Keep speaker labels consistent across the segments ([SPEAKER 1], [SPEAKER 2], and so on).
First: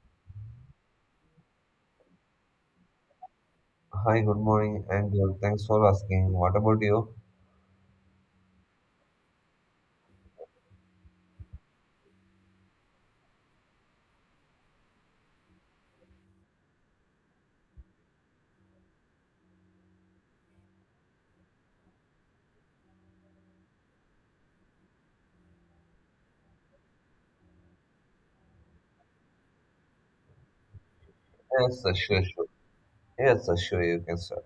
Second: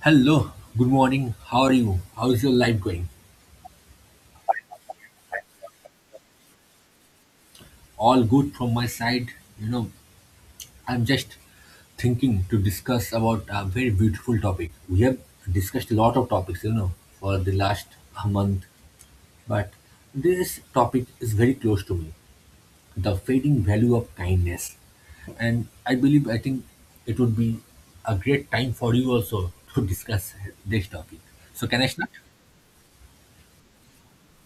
[SPEAKER 1] Hello, good morning. How are you? How's your life going?
[SPEAKER 2] Hi, good morning, and thanks for asking. What about you?
[SPEAKER 1] All good from my side. You know, I'm just thinking to discuss about a very beautiful topic. We have discussed a lot of topics, for the last month, but this topic is very close to me. The fading value of kindness. And I believe I think it would be a great time for you also to discuss this topic. So
[SPEAKER 2] Yes,
[SPEAKER 1] can I start?
[SPEAKER 2] sure, sure. Yes, sure, you can start.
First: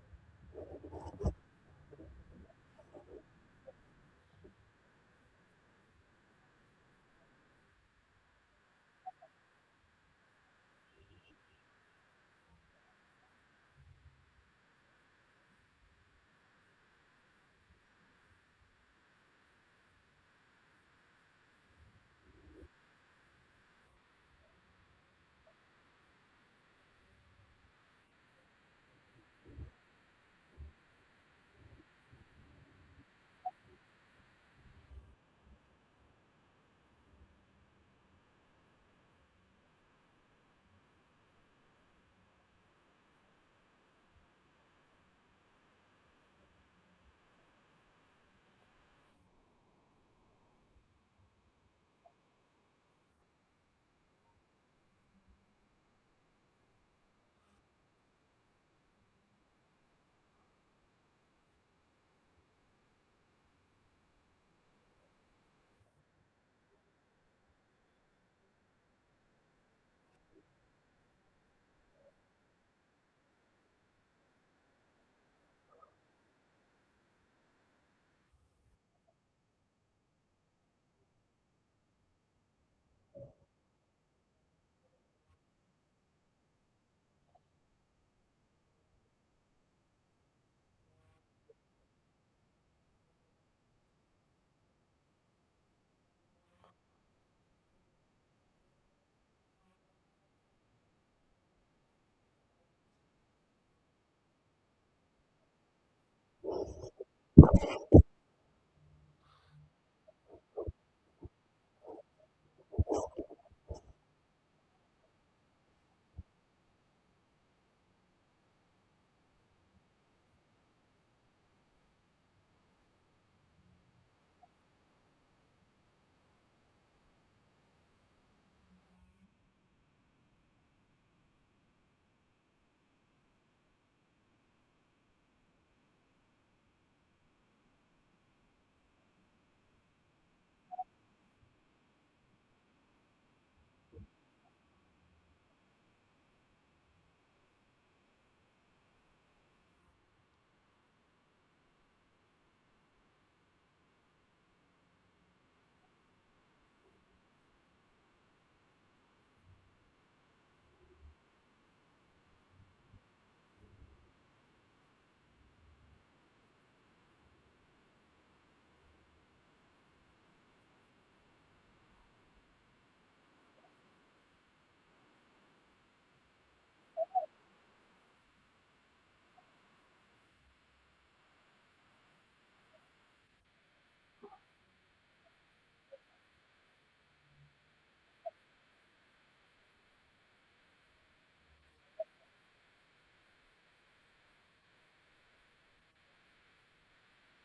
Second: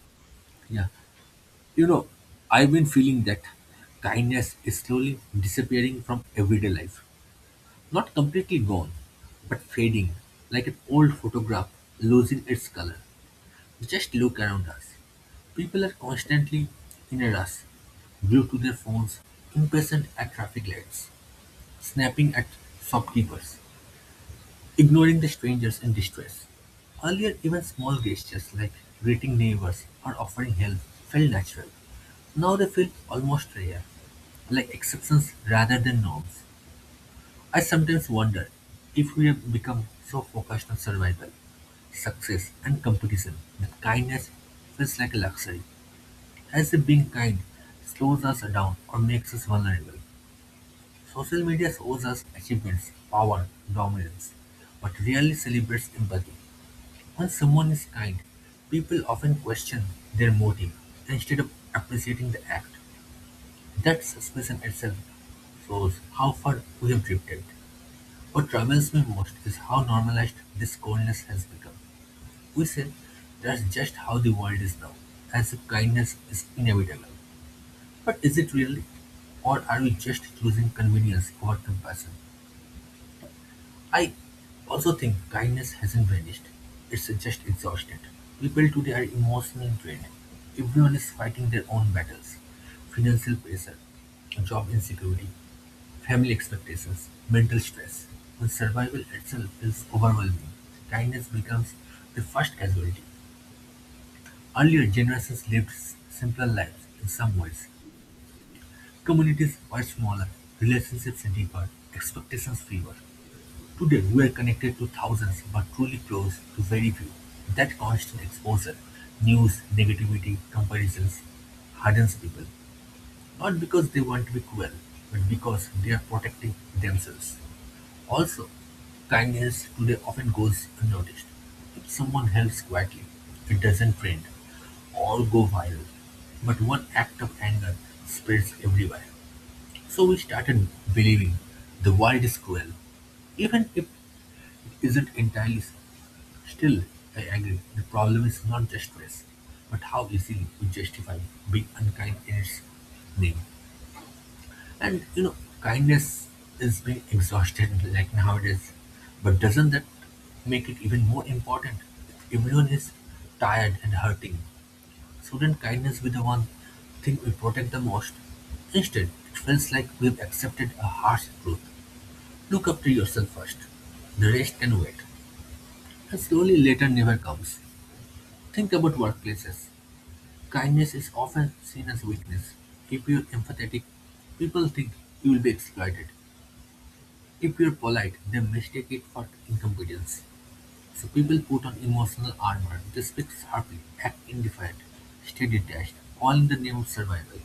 [SPEAKER 1] Yeah. You know, I've been feeling that kindness is slowly disappearing from everyday life. Not completely gone, but fading, like an old photograph losing its color. Just look around us. People are constantly in a rush, glued to their phones, impatient at traffic lights, snapping at shopkeepers, ignoring the strangers in distress. Earlier, even small gestures like greeting neighbors or offering help felt natural. Now they feel almost rare like exceptions rather than norms. I sometimes wonder if we have become so focused on survival, success, and competition that kindness feels like a luxury, as if being kind slows us down or makes us vulnerable. Social media shows us achievements, power, dominance, but rarely celebrates empathy. When someone is kind, people often question their motive instead of appreciating the act. That suspicion itself shows how far we have drifted. What troubles me most is how normalized this coldness has become. We say that's just how the world is now, as if kindness is inevitable. But is it really? Or are we just choosing convenience over compassion? I also think kindness hasn't vanished. It's just exhausted. People today are emotionally drained. Everyone is fighting their own battles. Financial pressure, job insecurity, family expectations, mental stress. When survival itself feels overwhelming, kindness becomes the first casualty. Earlier generations lived simpler lives in some ways. Communities were smaller, relationships deeper, expectations fewer. Today we are connected to thousands but truly close to very few. That constant exposure, news, negativity, comparisons, hardens people. Not because they want to be cruel, but because they are protecting themselves. Also, kindness today often goes unnoticed. If someone helps quietly, it doesn't trend or go viral. But one act of anger spreads everywhere. So we started believing the world is cruel. Even if isn't entirely simple. Still, I agree, the problem is not just race, but how easily we justify being unkind in its name. And kindness is being exhausted like nowadays, but doesn't that make it even more important? If everyone is tired and hurting, shouldn't kindness be the one thing we protect the most? Instead, it feels like we've accepted a harsh truth. Look after yourself first. The rest can wait. As slowly later never comes. Think about workplaces. Kindness is often seen as weakness. If you're empathetic, people think you will be exploited. If you're polite, they mistake it for incompetence. So people put on emotional armor. They speak sharply, act indifferent, stay detached, all in the name of survival.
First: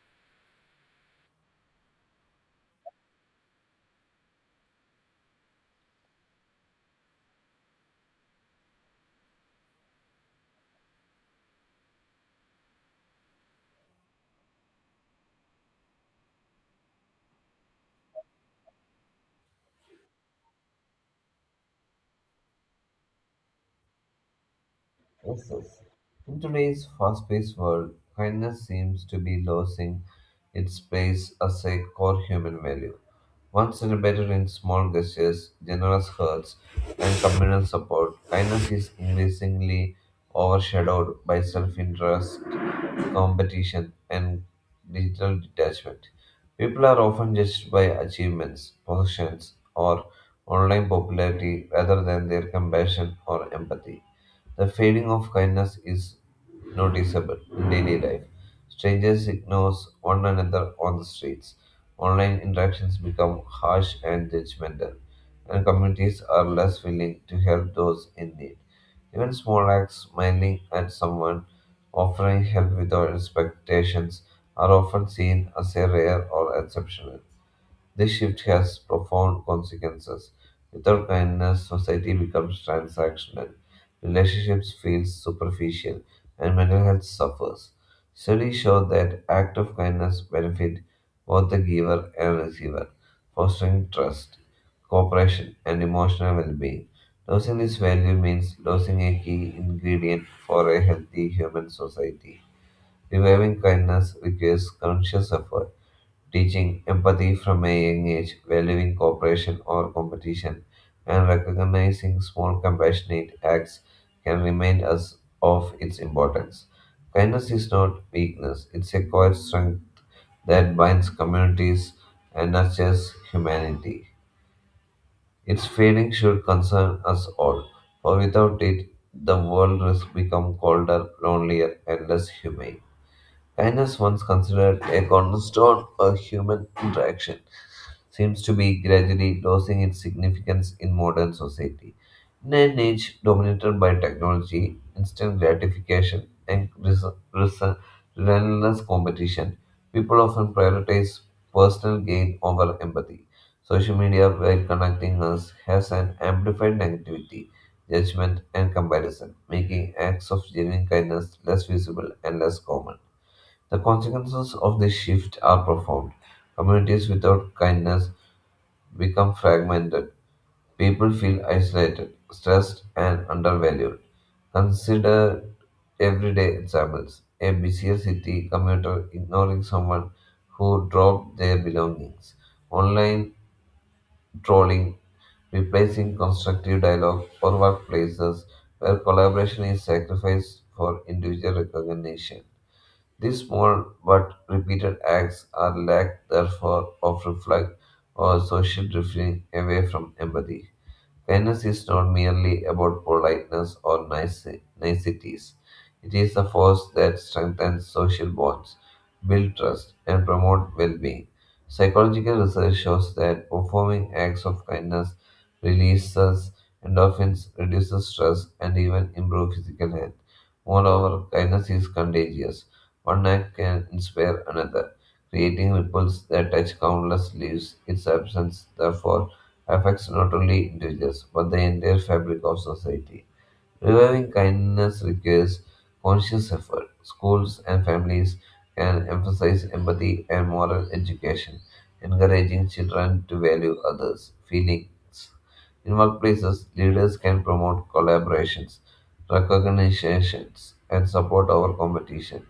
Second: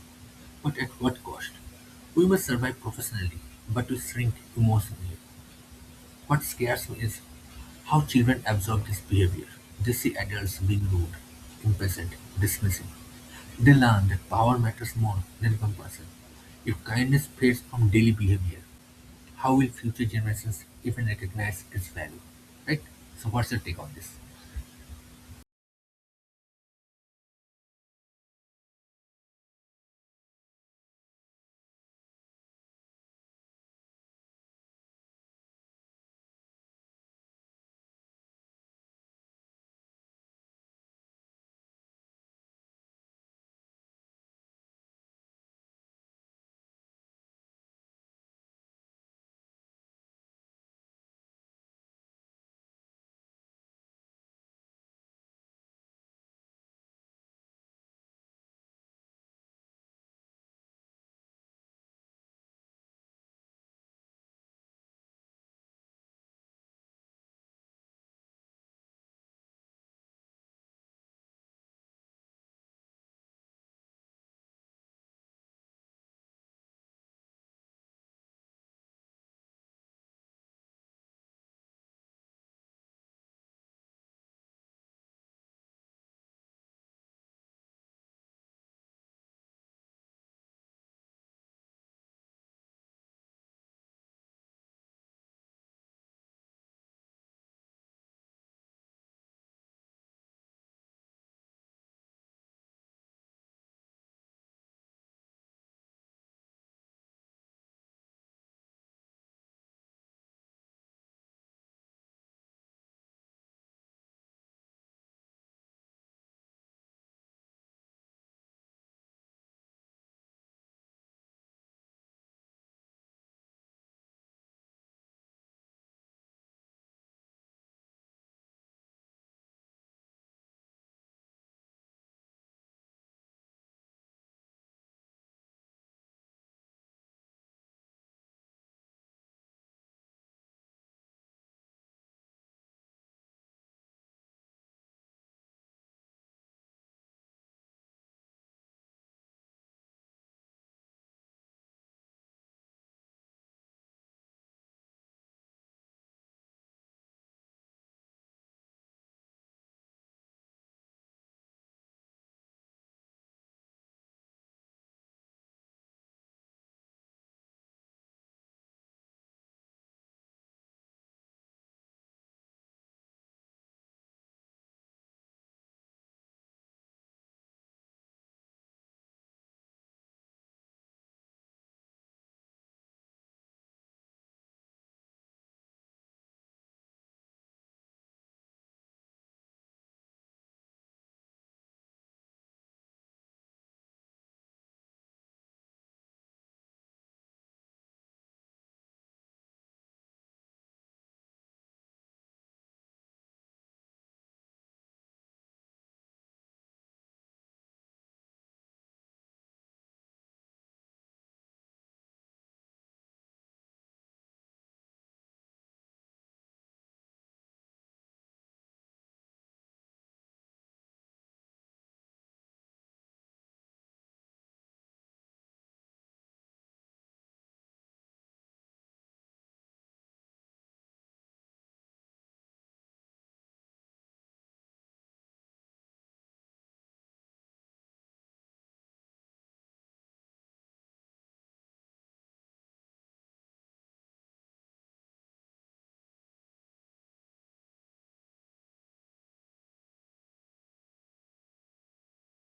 [SPEAKER 1] But at what cost? We must survive professionally, but we shrink emotionally. What scares me is how children absorb this behavior. They see adults being rude, impatient, dismissive. They learn that power matters more than compassion. If kindness fades from daily behavior, how will future generations even recognize its value? Right? So, what's your take on this?
[SPEAKER 2] Yes, yes. In today's fast paced world, kindness seems to be losing its place as a core human value. Once celebrated in small gestures, generous hearts, and communal support, kindness is increasingly overshadowed by self interest, competition, and digital detachment. People are often judged by achievements, possessions, or online popularity rather than their compassion or empathy. The fading of kindness is noticeable in daily life. Strangers ignore one another on the streets. Online interactions become harsh and judgmental, and communities are less willing to help those in need. Even small acts, smiling at someone, offering help without expectations, are often seen as a rare or exceptional. This shift has profound consequences. Without kindness, society becomes transactional, relationships feel superficial, and mental health suffers. Studies show that acts of kindness benefit both the giver and receiver, fostering trust, cooperation, and emotional well-being. Losing this value means losing a key ingredient for a healthy human society. Reviving kindness requires conscious effort. Teaching empathy from a young age, valuing cooperation or competition, and recognizing small compassionate acts can remind us of its importance. Kindness is not weakness, it's a quiet strength that binds communities and nurtures humanity. Its fading should concern us all, for without it, the world has become colder, lonelier, and less humane. Kindness, once considered a cornerstone of human interaction, seems to be gradually losing its significance in modern society. In an age dominated by technology, instant gratification, and res- relentless competition, people often prioritize personal gain over empathy. Social media, while connecting us, has an amplified negativity, judgment, and comparison, making acts of genuine kindness less visible and less common. The consequences of this shift are profound. Communities without kindness become fragmented. People feel isolated, stressed, and undervalued. Consider everyday examples. A busier city commuter ignoring someone who dropped their belongings, online trolling replacing constructive dialogue, or workplaces where collaboration is sacrificed for individual recognition. These small but repeated acts are lack, therefore, of reflect or social drifting away from empathy. Kindness is not merely about politeness or nice, niceties. It is a force that strengthens social bonds, builds trust, and promotes well-being. Psychological research shows that performing acts of kindness releases endorphins, reduces stress, and even improves physical health. Moreover, kindness is contagious. One act can inspire another, creating ripples that touch countless lives. Its absence, therefore, affects not only individuals but the entire fabric of society. Reviving kindness requires conscious effort. Schools and families can emphasize empathy and moral education, encouraging children to value others' feelings. In workplaces, leaders can promote collaborations, recognitions, and support over competition,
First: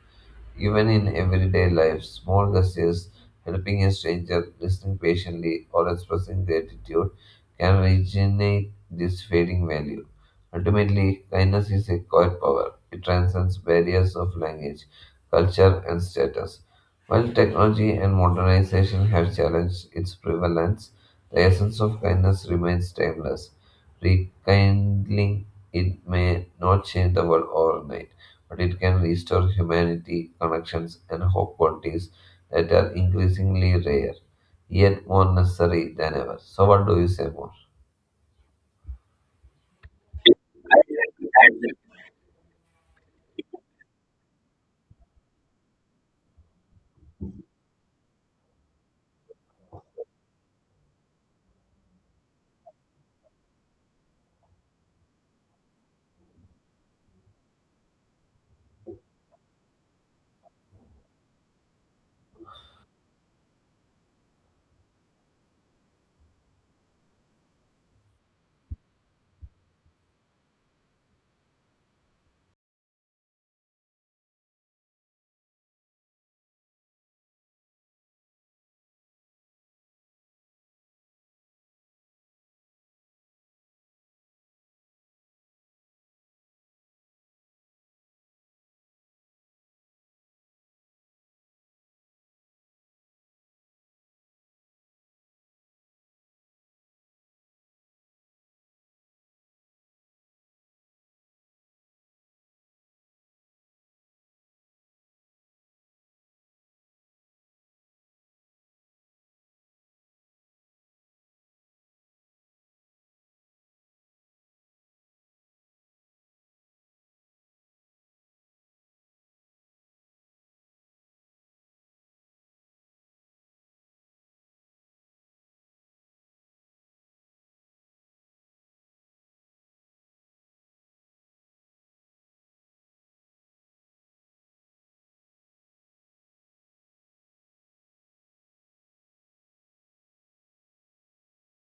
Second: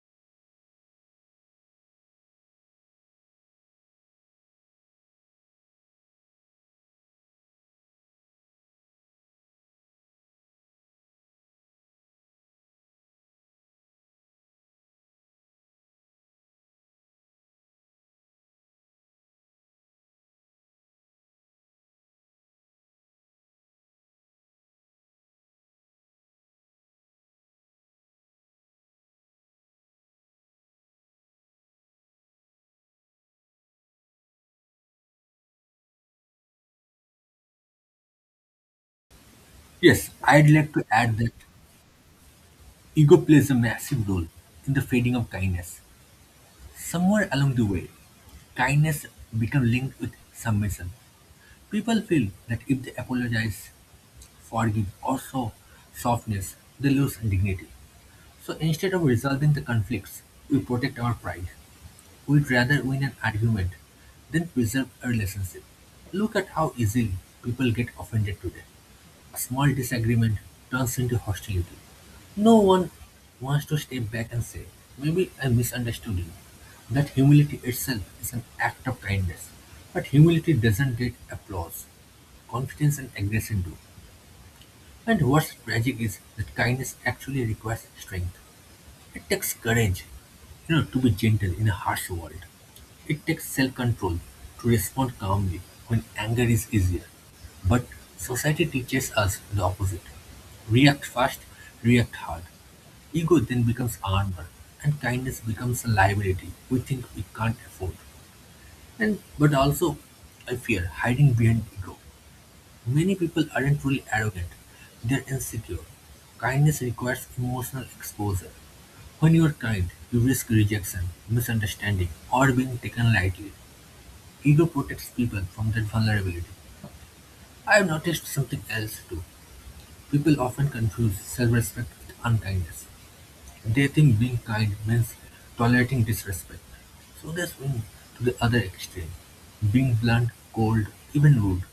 [SPEAKER 2] even in everyday life, small gestures, helping a stranger, listening patiently, or expressing gratitude can regenerate this fading value. Ultimately, kindness is a quiet power. It transcends barriers of language, culture, and status. While technology and modernization have challenged its prevalence, the essence of kindness remains timeless. Rekindling it may not change the world overnight, but it can restore humanity, connections, and hope qualities that are increasingly rare, yet more necessary than ever. So, what do you say more?
[SPEAKER 1] Yes, I'd like to add that ego plays a massive role in the fading of kindness. Somewhere along the way, kindness becomes linked with submission. People feel that if they apologize, forgive, or show softness, they lose dignity. So instead of resolving the conflicts, we protect our pride. We'd rather win an argument than preserve a relationship. Look at how easily people get offended today. A small disagreement turns into hostility. No one wants to step back and say, maybe I misunderstood you. That humility itself is an act of kindness. But humility doesn't get applause. Confidence and aggression do. And what's tragic is that kindness actually requires strength. It takes courage, to be gentle in a harsh world. It takes self-control to respond calmly when anger is easier. But society teaches us the opposite. React fast, react hard. Ego then becomes armor, and kindness becomes a liability we think we can't afford. And but also, I fear hiding behind ego. Many people aren't really arrogant, they're insecure. Kindness requires emotional exposure. When you are kind, you risk rejection, misunderstanding, or being taken lightly. Ego protects people from that vulnerability. I have noticed something else too. People often confuse self respect with unkindness. They think being kind means tolerating disrespect, so they swing to the other extreme, being blunt, cold, even rude,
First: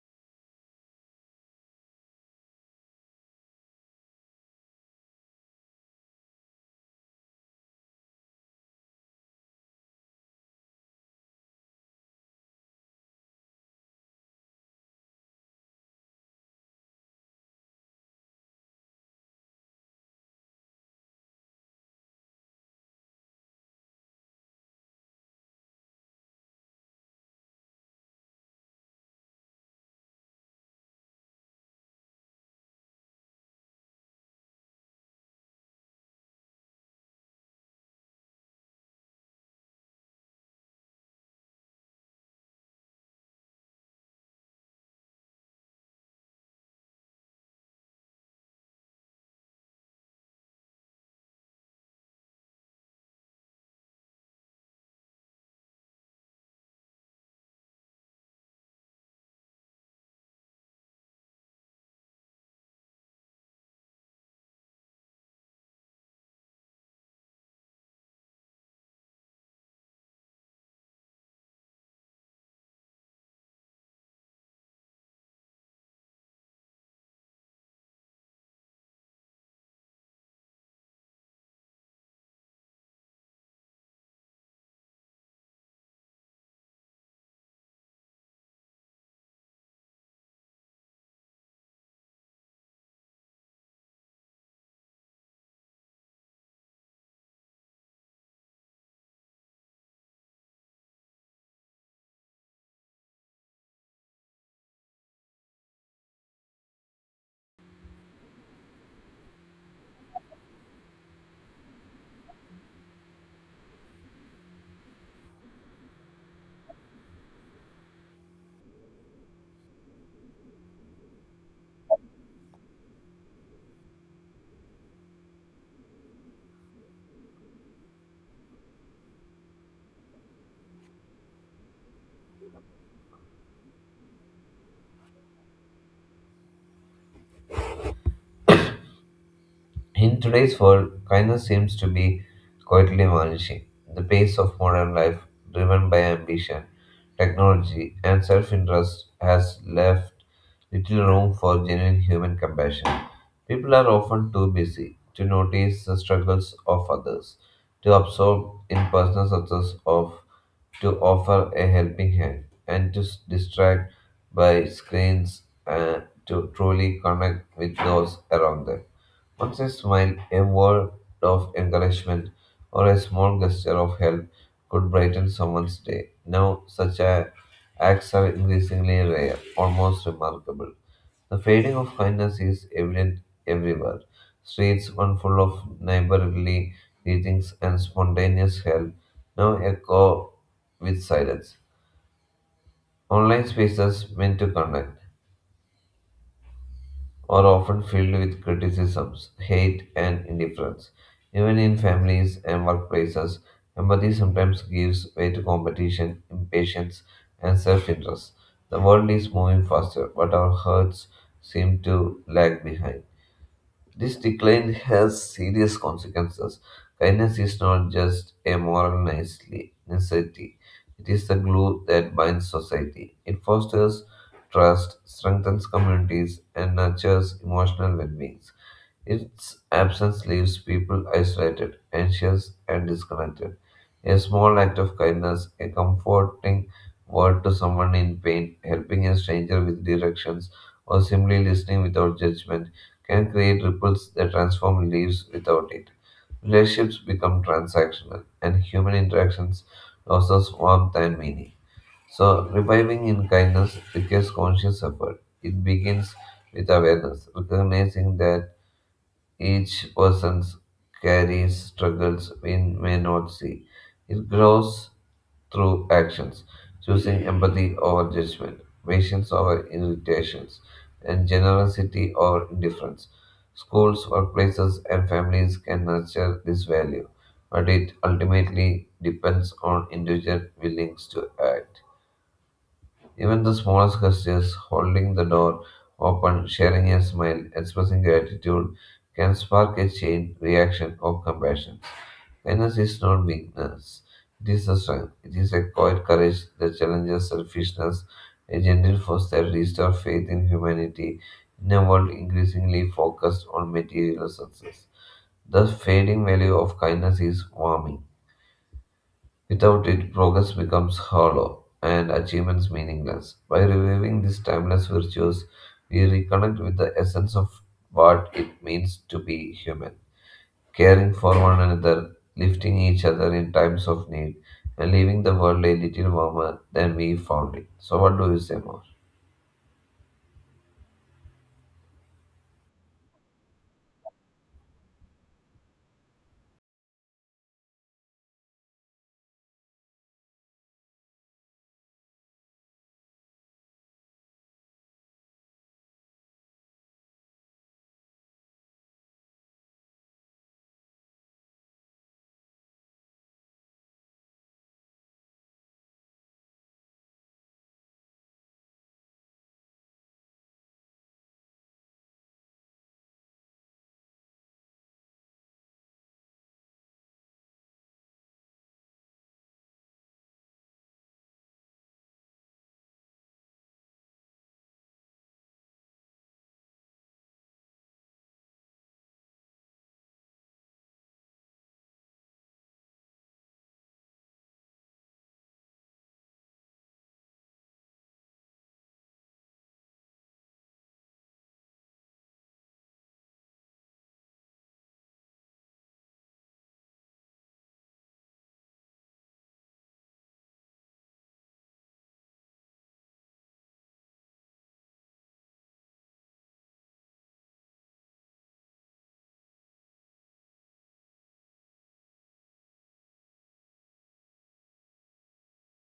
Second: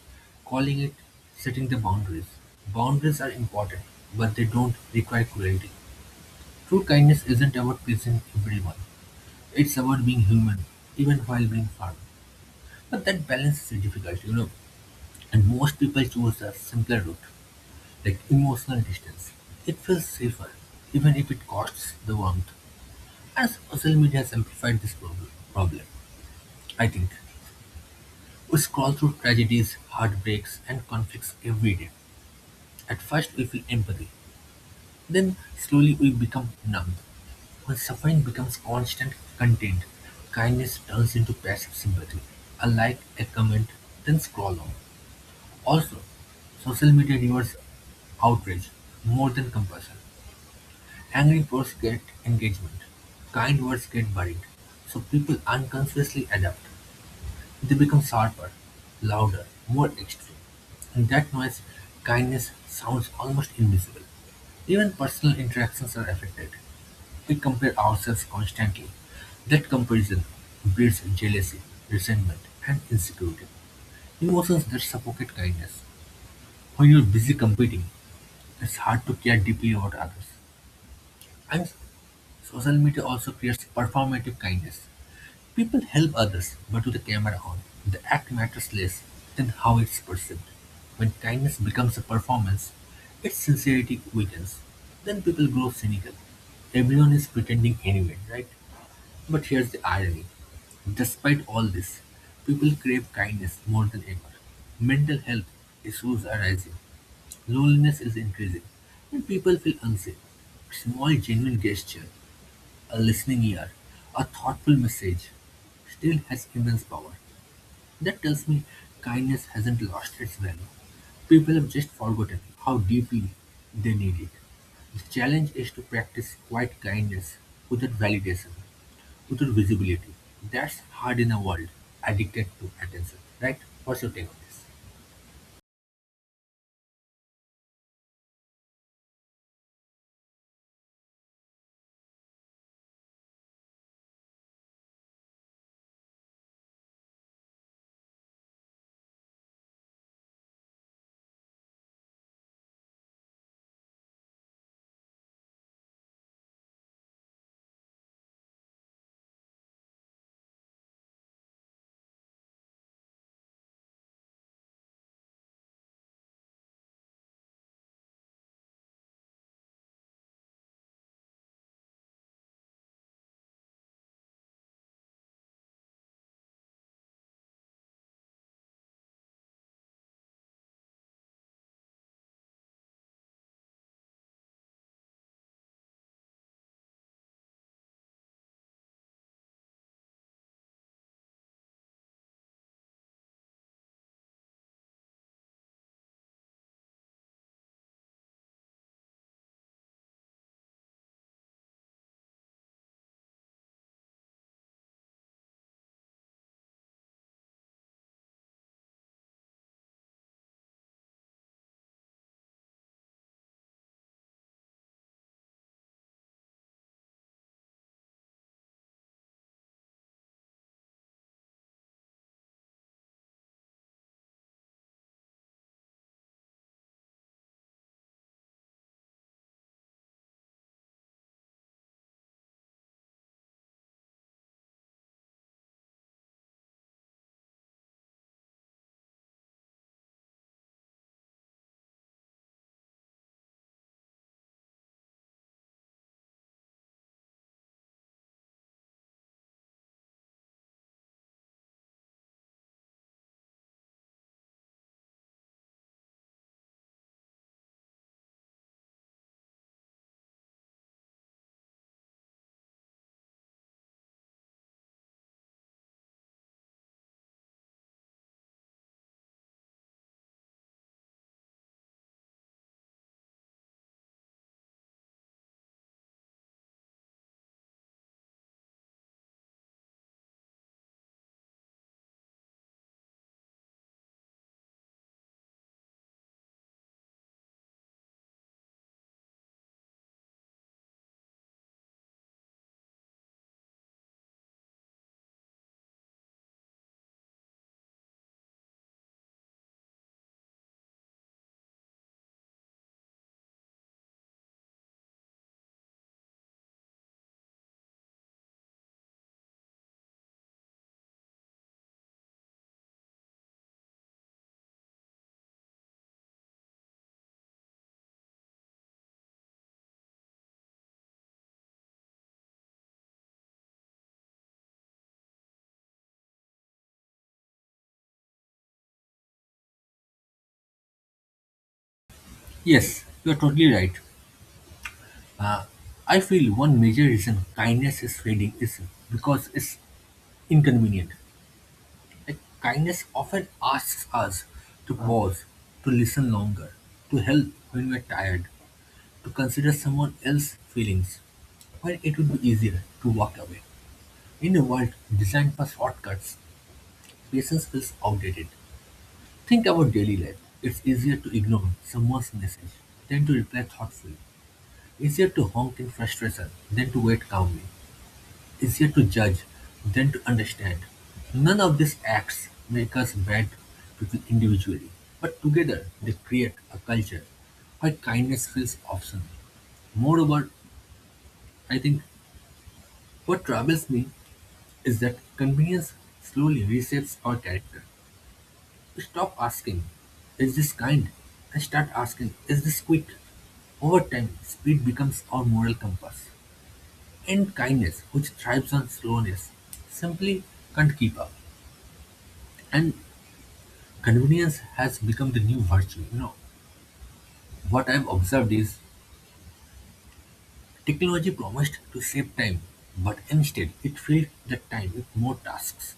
[SPEAKER 1] calling it setting the boundaries. Boundaries are important, but they don't require cruelty. True kindness isn't about pleasing everyone, it's about being human, even while being firm. But that balance is difficult, and most people choose a simpler route, like emotional distance. It feels safer, even if it costs the warmth. As social media has amplified this problem, I think. We scroll through tragedies, heartbreaks, and conflicts every day. At first, we feel empathy. Then, slowly, we become numb. When suffering becomes constant content, kindness turns into passive sympathy. A like, a comment, then scroll on. Also, social media rewards outrage more than compassion. Angry posts get engagement. Kind words get buried. So people unconsciously adapt. They become sharper, louder, more extreme, in that noise kindness sounds almost invisible. Even personal interactions are affected. We compare ourselves constantly. That comparison breeds jealousy, resentment, and insecurity. Emotions that suffocate kindness. When you're busy competing, it's hard to care deeply about others. And social media also creates performative kindness. People help others, but with the camera on, the act matters less than how it's perceived. When kindness becomes a performance, its sincerity weakens. Then people grow cynical. Everyone is pretending anyway, right? But here's the irony. Despite all this, people crave kindness more than ever. Mental health issues are rising. Loneliness is increasing, and people feel unsafe. A small genuine gesture, a listening ear, a thoughtful message still has immense power. That tells me kindness hasn't lost its value. People have just forgotten how deeply they need it. The challenge is to practice quiet kindness without validation without visibility. That's hard in a world addicted to attention, right? What's your take on this?
[SPEAKER 2] In today's world, kindness seems to be quietly vanishing. The pace of modern life, driven by ambition, technology, and self interest, has left little room for genuine human compassion. People are often too busy to notice the struggles of others, to absorb in personal success of, to offer a helping hand, and to distract by screens to truly connect with those around them. Once a smile, a word of encouragement, or a small gesture of help could brighten someone's day. Now, such acts are increasingly rare, almost remarkable. The fading of kindness is evident everywhere. Streets, once full of neighborly greetings and spontaneous help, now echo with silence. Online spaces meant to connect are often filled with criticisms, hate, and indifference. Even in families and workplaces, empathy sometimes gives way to competition, impatience, and self interest. The world is moving faster, but our hearts seem to lag behind. This decline has serious consequences. Kindness is not just a moral necessity, it is the glue that binds society. It fosters trust, strengthens communities, and nurtures emotional well being. Its absence leaves people isolated, anxious, and disconnected. A small act of kindness, a comforting word to someone in pain, helping a stranger with directions, or simply listening without judgment can create ripples that transform lives without it. Relationships become transactional, and human interactions loses warmth and meaning. So, reviving in kindness requires conscious effort. It begins with awareness, recognizing that each person carries struggles we may not see. It grows through actions, choosing empathy over judgment, patience over irritations, and generosity over indifference. Schools, workplaces, and families can nurture this value, but it ultimately depends on individual willingness to act. Even the smallest gestures, holding the door open, sharing a smile, expressing gratitude, can spark a chain reaction of compassion. Kindness is not weakness, it is a strength. It is a quiet courage that challenges selfishness, a gentle force that restores faith in humanity in a world increasingly focused on material success. The fading value of kindness is warming. Without it, progress becomes hollow and achievements meaningless. By reviving these timeless virtues, we reconnect with the essence of what it means to be human, caring for one another, lifting each other in times of need, and leaving the world a little warmer than we found it. So, what do you say more?
[SPEAKER 1] Yes, you are totally right. I feel one major reason kindness is fading is because it's inconvenient. Like kindness often asks us to pause, to listen longer, to help when we're tired, to consider someone else's feelings when it would be easier to walk away. In a world designed for shortcuts, patience feels outdated. Think about daily life. It's easier to ignore someone's message than to reply thoughtfully. Easier to honk in frustration than to wait calmly. Easier to judge than to understand. None of these acts make us bad people individually, but together they create a culture where kindness feels optional. Moreover, I think what troubles me is that convenience slowly reshapes our character. Stop asking, is this kind? And start asking, is this quick? Over time, speed becomes our moral compass. And kindness, which thrives on slowness, simply can't keep up. And convenience has become the new virtue. What I've observed is technology promised to save time, but instead it filled the time with more tasks.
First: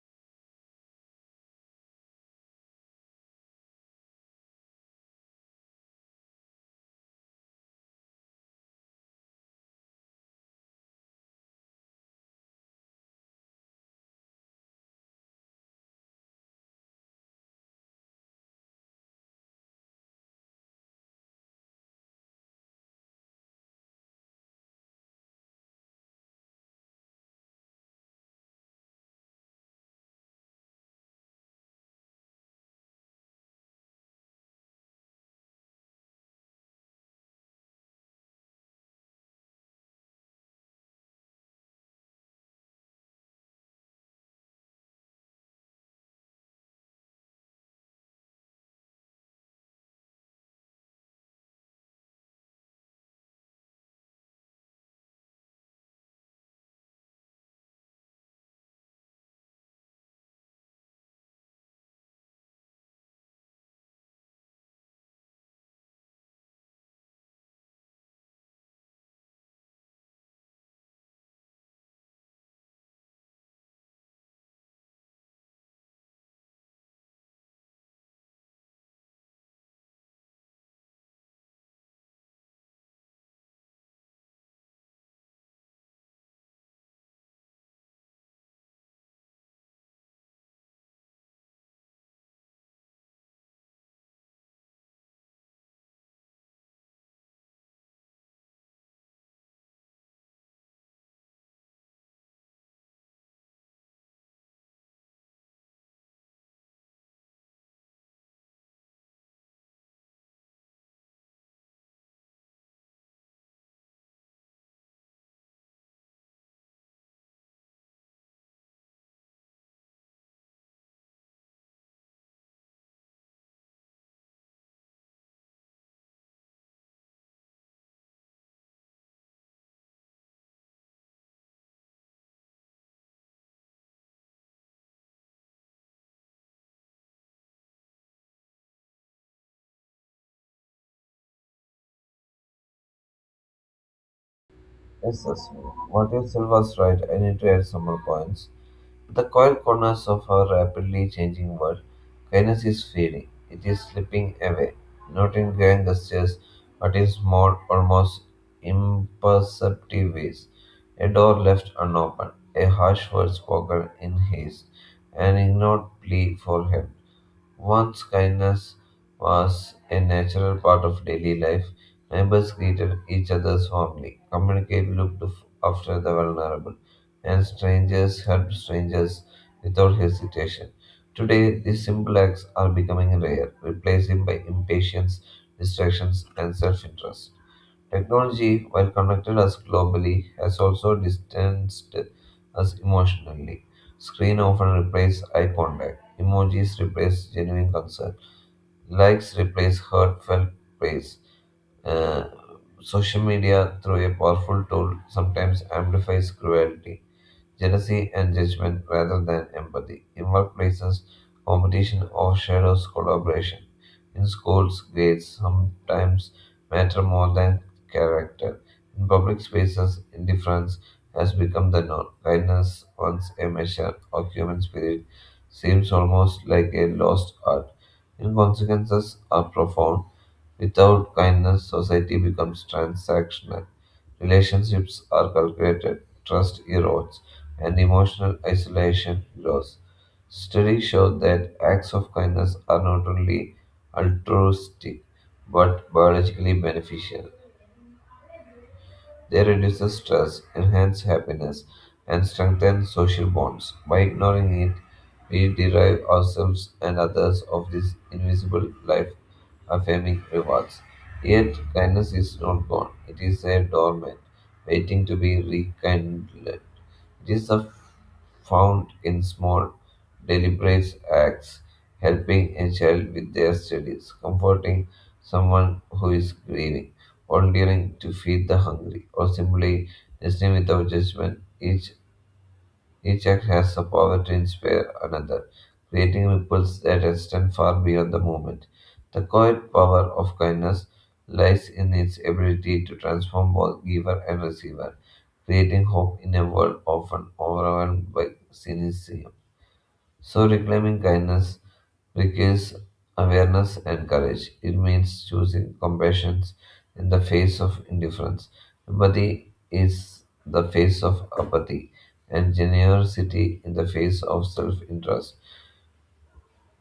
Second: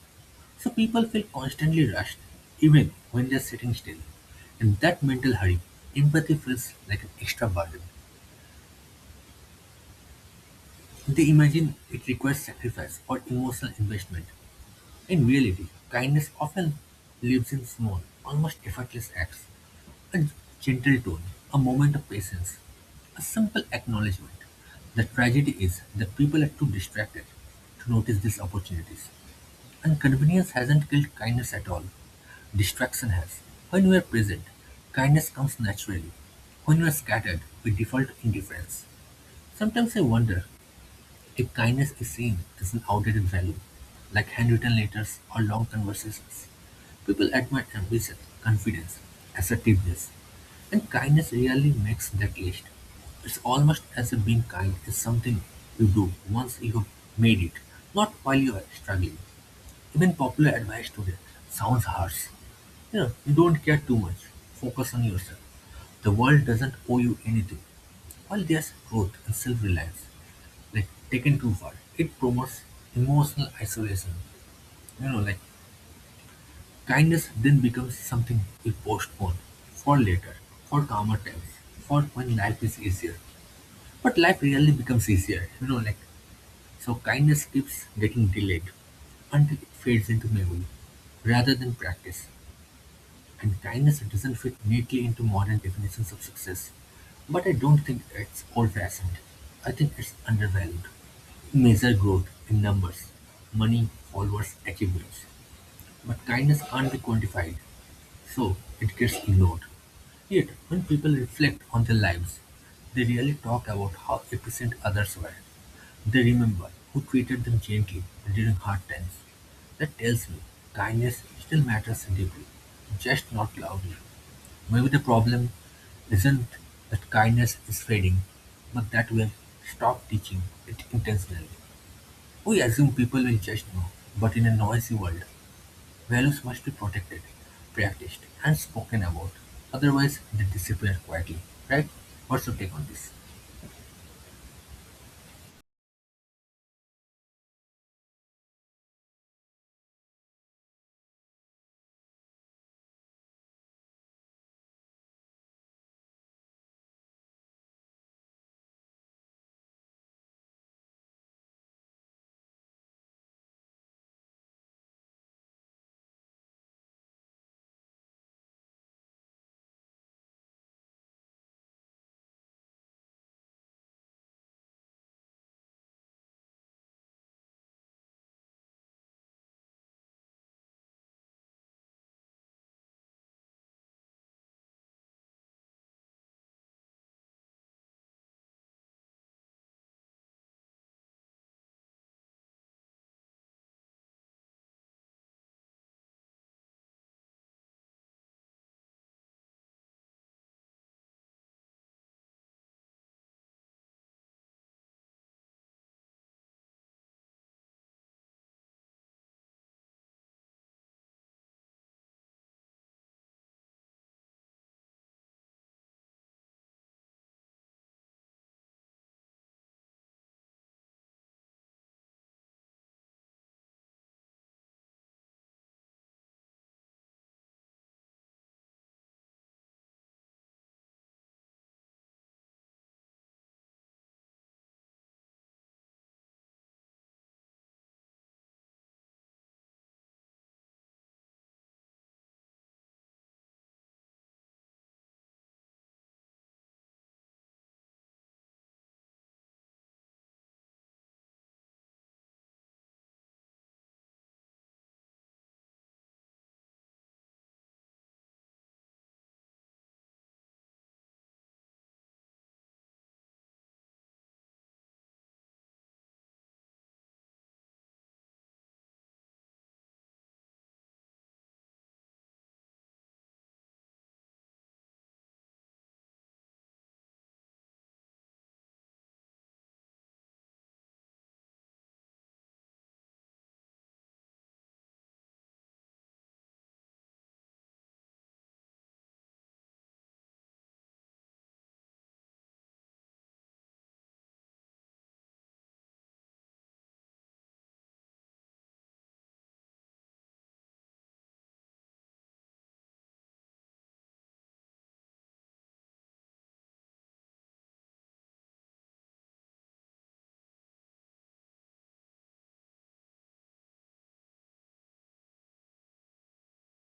[SPEAKER 1] So people feel constantly rushed, even when they're sitting still. And that mental hurry, empathy feels like an extra burden. They imagine it requires sacrifice or emotional investment. In reality, kindness often lives in small, almost effortless acts. A gentle tone, a moment of patience, a simple acknowledgement. The tragedy is that people are too distracted to notice these opportunities. And convenience hasn't killed kindness at all. Distraction has. When we are present, kindness comes naturally. When we are scattered, we default to indifference. Sometimes I wonder if kindness is seen as an outdated value, like handwritten letters or long conversations, people admire ambition, confidence, assertiveness, and kindness rarely makes that list. It's almost as if being kind is something you do once you have made it, not while you are struggling. Even popular advice today sounds harsh. You don't care too much. Focus on yourself. The world doesn't owe you anything. While there's growth and self-reliance, like taken too far. It promotes emotional isolation. Like kindness then becomes something we postpone for later, for calmer times, for when life is easier. But life really becomes easier, like so kindness keeps getting delayed until it fades into memory rather than practice. And kindness doesn't fit neatly into modern definitions of success. But I don't think it's old fashioned. I think it's undervalued. We measure growth in numbers, money, followers, achievements. But kindness can't be quantified, so it gets ignored. Yet, when people reflect on their lives, they really talk about how efficient others were. They remember who treated them gently during hard times. That tells me kindness still matters deeply, just not loudly. Maybe the problem isn't that kindness is fading, but that we've stopped teaching it intentionally. We assume people will just know, but in a noisy world, values must be protected, practiced, and spoken about. Otherwise, they disappear quietly, right? What's your take on this?
[SPEAKER 2] Yes, yes. What if was right? I need to add some more points. The quiet corners of our rapidly changing world, kindness is fading. It is slipping away, not in grand gestures, but in small, almost imperceptible ways. A door left unopened, a harsh word spoken in haste, an ignored plea for help. Once kindness was a natural part of daily life, neighbors greeted each other warmly, communicated looked after the vulnerable, and strangers helped strangers without hesitation. Today, these simple acts are becoming rare, replaced by impatience, distractions, and self interest. Technology, while connected us globally, has also distanced us emotionally. Screen often replaces eye contact. Emojis replace genuine concern. Likes replace heartfelt praise. Uh, Social media, through a powerful tool, sometimes amplifies cruelty, jealousy and judgment rather than empathy. In workplaces, competition overshadows collaboration. In schools, grades sometimes matter more than character. In public spaces, indifference has become the norm. Kindness, once a measure of human spirit, seems almost like a lost art. In consequences are profound. Without kindness, society becomes transactional. Relationships are calculated, trust erodes, and emotional isolation grows. Studies show that acts of kindness are not only altruistic but biologically beneficial. They reduce stress, enhance happiness, and strengthen social bonds. By ignoring it, we deprive ourselves and others of these invisible life affirming rewards. Yet, kindness is not gone, it is a dormant, waiting to be rekindled. These are found in small, deliberate acts, helping a child with their studies, comforting someone who is grieving, volunteering to feed the hungry, or simply listening without judgment. Each act has the power to inspire another, creating ripples that extend far beyond the moment. The quiet power of kindness lies in its ability to transform both giver and receiver, creating hope in a world often overwhelmed by cynicism. So, reclaiming kindness requires awareness and courage. It means choosing compassion in the face of indifference. Empathy is the face of apathy, and generosity in the face of self interest.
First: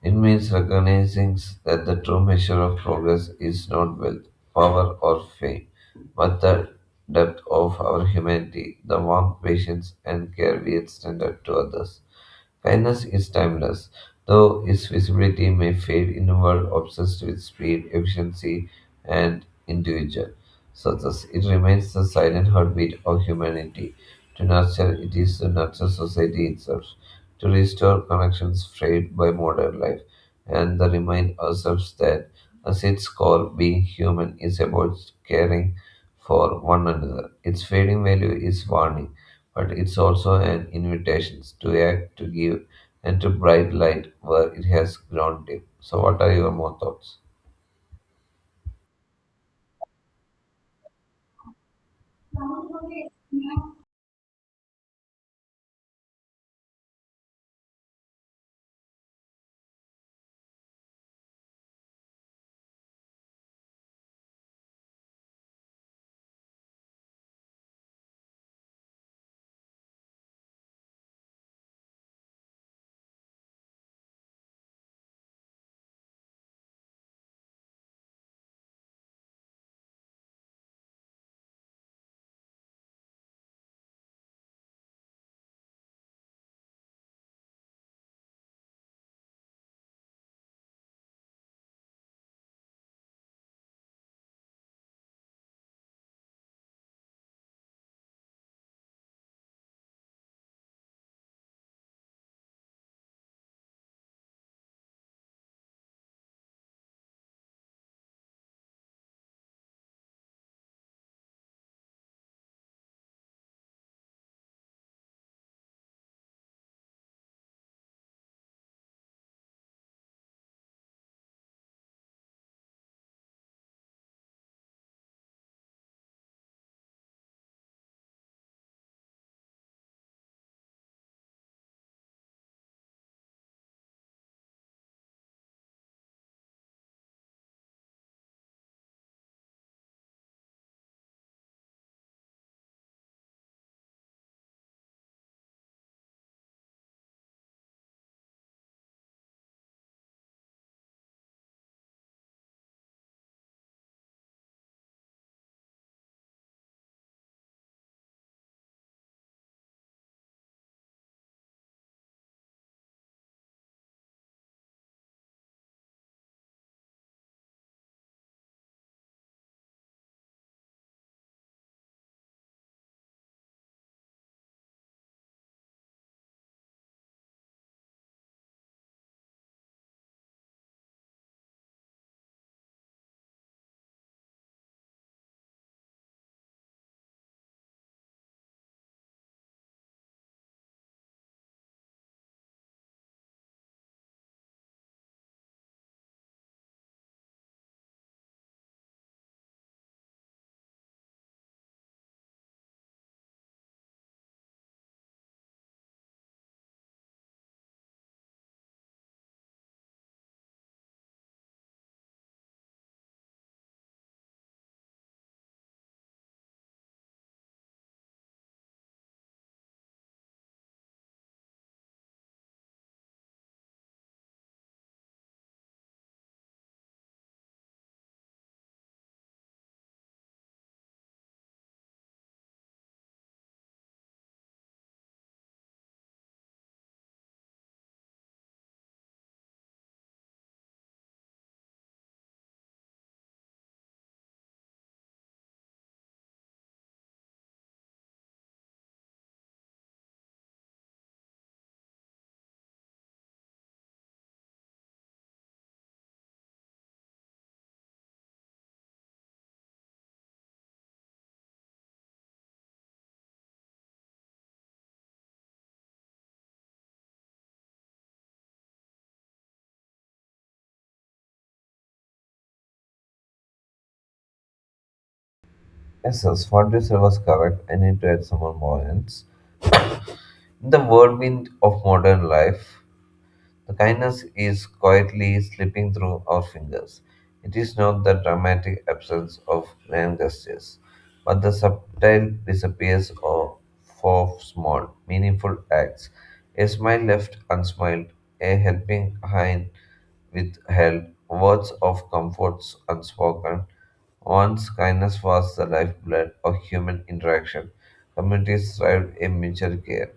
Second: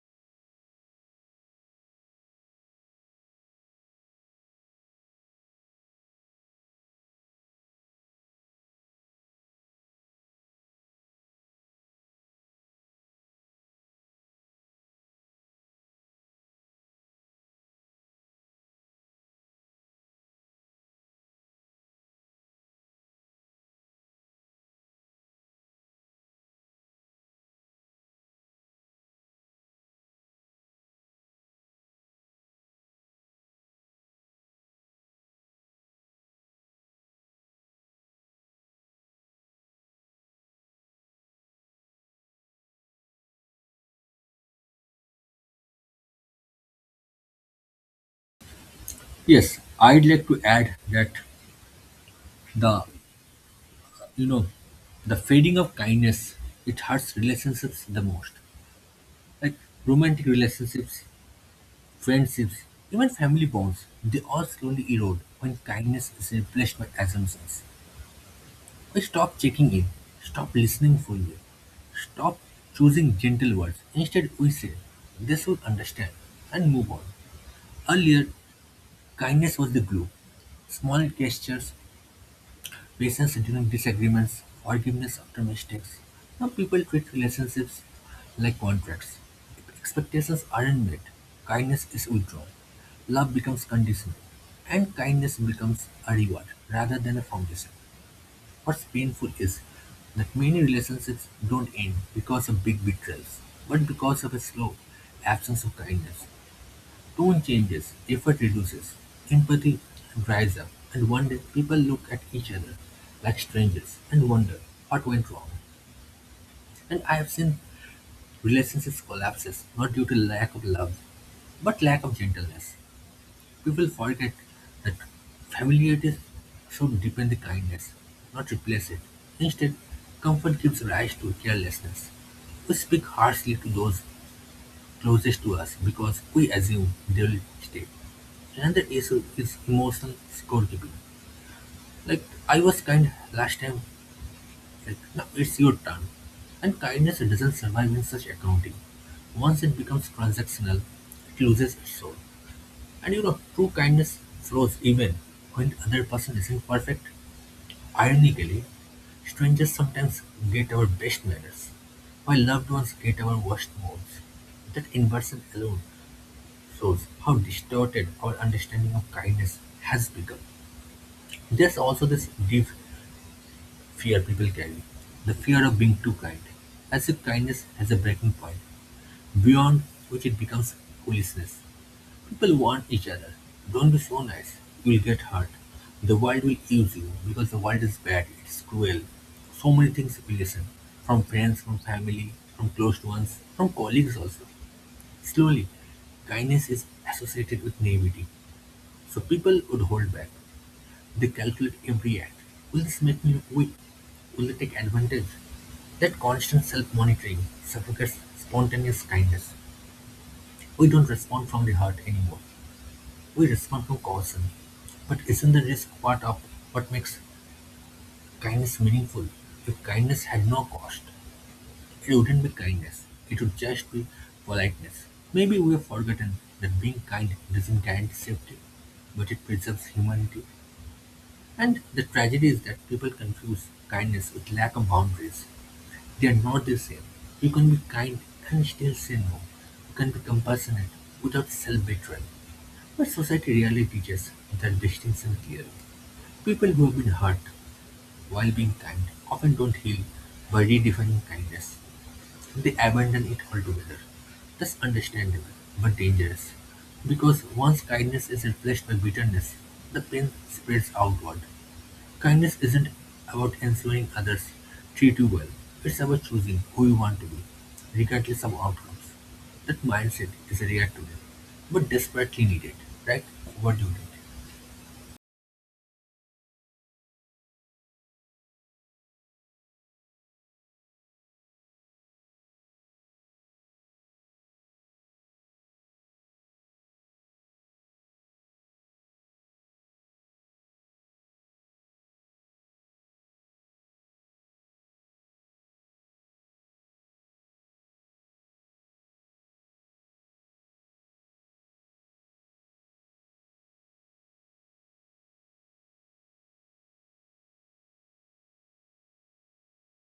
[SPEAKER 2] It means recognizing that the true measure of progress is not wealth, power, or fame, but the depth of our humanity, the warmth, patience, and care we extend to others. Kindness is timeless, though its visibility may fade in a world obsessed with speed, efficiency, and individual success. It remains the silent heartbeat of humanity to nature, it is the natural society itself, to restore connections frayed by modern life, and to remind ourselves that, at its core, being human is about caring for one another. Its fading value is warning, but it's also an invitation to act, to give, and to bright light where it has grown dim. So, what are your more thoughts?
[SPEAKER 1] Yes, I'd like to add that the you know the fading of kindness, it hurts relationships the most. Like romantic relationships, friendships, even family bonds, they all slowly erode when kindness is replaced by assumptions. We stop checking in, stop listening fully, stop choosing gentle words. Instead, we say, they should understand, and move on. Earlier, kindness was the glue. Small gestures, patience during disagreements, forgiveness after mistakes. Now people treat relationships like contracts. If expectations aren't met, kindness is withdrawn. Love becomes conditional, and kindness becomes a reward rather than a foundation. What's painful is that many relationships don't end because of big betrayals, but because of a slow absence of kindness. Tone changes, effort reduces, empathy dries up, and one day people look at each other like strangers and wonder what went wrong. And I have seen relationships collapses not due to lack of love, but lack of gentleness. People forget that familiarity should deepen the kindness, not replace it. Instead, comfort gives rise to carelessness. We speak harshly to those closest to us because we assume they will stay. Another issue is emotional scorekeeping. Like, I was kind last time, like now it's your turn. And kindness doesn't survive in such accounting. Once it becomes transactional, it loses its soul. And you know, true kindness flows even when the other person isn't perfect. Ironically, strangers sometimes get our best manners, while loved ones get our worst moods. That inversion alone shows how distorted our understanding of kindness has become. There's also this deep fear people carry, the fear of being too kind, as if kindness has a breaking point, beyond which it becomes foolishness. People warn each other, don't be so nice, you'll get hurt. The world will use you because the world is bad, it's cruel. So many things we listen from friends, from family, from close ones, from colleagues also. Slowly, kindness is associated with naivety, so people would hold back. They calculate every act. Will this make me look weak? Will they take advantage? That constant self-monitoring suffocates spontaneous kindness. We don't respond from the heart anymore. We respond from caution. But isn't the risk part of what makes kindness meaningful? If kindness had no cost, it wouldn't be kindness. It would just be politeness. Maybe we have forgotten that being kind doesn't guarantee safety, but it preserves humanity. And the tragedy is that people confuse kindness with lack of boundaries. They are not the same. You can be kind and still say no. You can be compassionate without self betrayal. But society rarely teaches that distinction clearly. People who have been hurt while being kind often don't heal by redefining kindness. They abandon it altogether. That's understandable, but dangerous. Because once kindness is replaced by bitterness, the pain spreads outward. Kindness isn't about ensuring others treat you well. It's about choosing who you want to be, regardless of outcomes. That mindset is rare today, but desperately needed, right? What do you think?
[SPEAKER 2] Yes, yes, what you said was correct. I need to add some more points. In the whirlwind of modern life, the kindness is quietly slipping through our fingers. It is not the dramatic absence of grand gestures, but the subtle disappears of for small, meaningful acts. A smile left unsmiled, a helping hand withheld, words of comforts unspoken. Once kindness was the lifeblood of human interaction, communities thrived in mutual care.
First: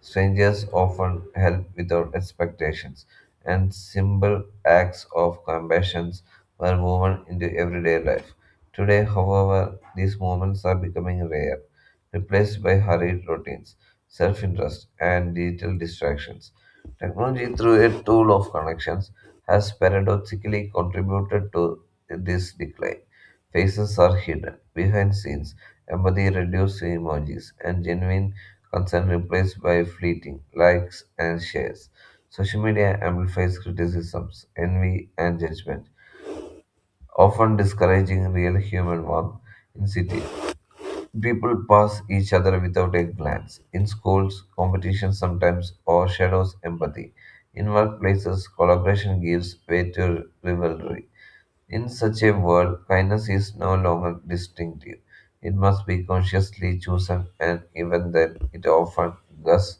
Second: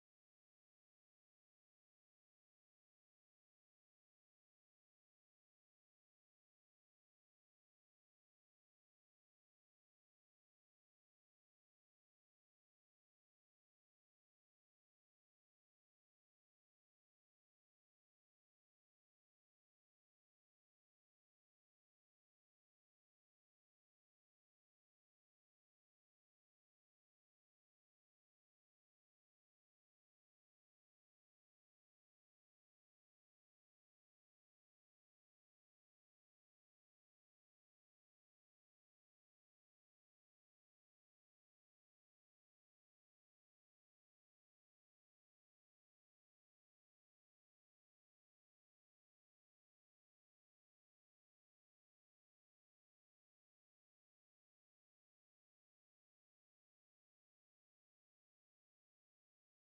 [SPEAKER 2] Strangers often help without expectations, and simple acts of compassion were woven into everyday life. Today, however, these moments are becoming rare, replaced by hurried routines, self interest, and digital distractions. Technology, through a tool of connections, has paradoxically contributed to this decline. Faces are hidden behind scenes, empathy reduced to emojis, and genuine concern replaced by fleeting likes and shares. Social media amplifies criticisms, envy, and judgment, often discouraging real human warmth. In cities, people pass each other without a glance. In schools, competition sometimes overshadows empathy. In workplaces, collaboration gives way to rivalry. In such a world, kindness is no longer distinctive. It must be consciously chosen, and even then, it often thus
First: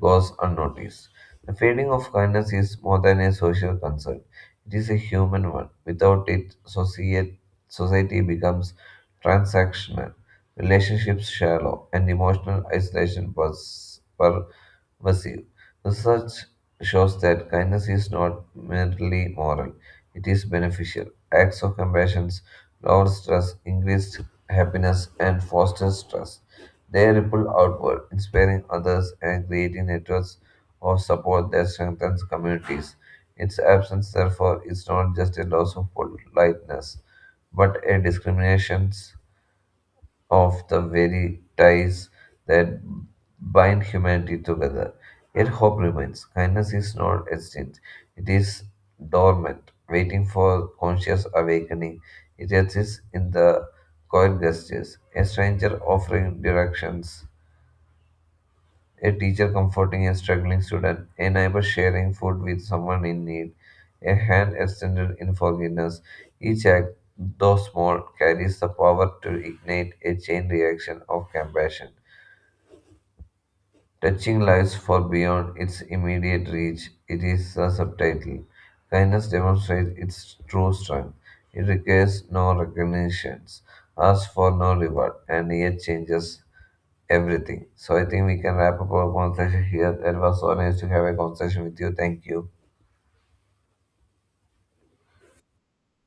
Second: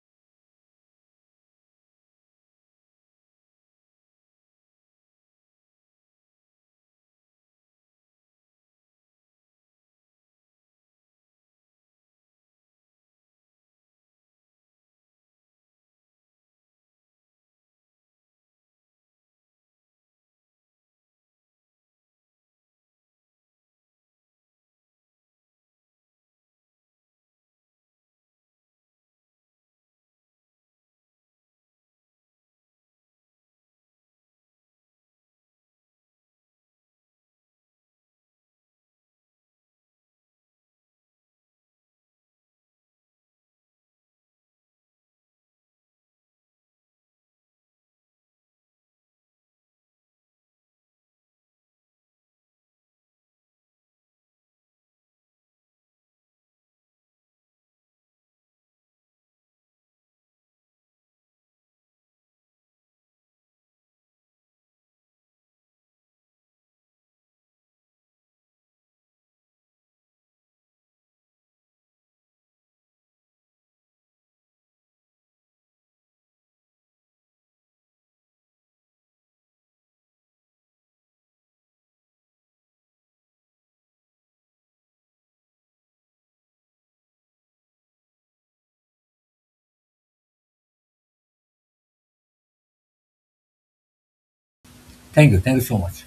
[SPEAKER 2] goes unnoticed. The feeling of kindness is more than a social concern, it is a human one. Without it, society becomes transactional, relationships shallow, and emotional isolation pervasive. Research shows that kindness is not merely moral, it is beneficial. Acts of compassion lower stress, increase happiness, and foster trust. They ripple outward, inspiring others and creating networks of support that strengthens communities. Its absence, therefore, is not just a loss of politeness, but a discrimination of the very ties that bind humanity together. Yet hope remains. Kindness is not extinct, it is dormant, waiting for conscious awakening. It exists in the quiet gestures, a stranger offering directions, a teacher comforting a struggling student, a neighbor sharing food with someone in need, a hand extended in forgiveness. Each act, though small, carries the power to ignite a chain reaction of compassion, touching lives far beyond its immediate reach. It is the subtitle. Kindness demonstrates its true strength. It requires no recognitions, asks for no reward, and yet changes everything. So I think we can wrap up our conversation here. That was so nice to have a conversation with you. Thank you.
[SPEAKER 1] Thank you. Thank you so much.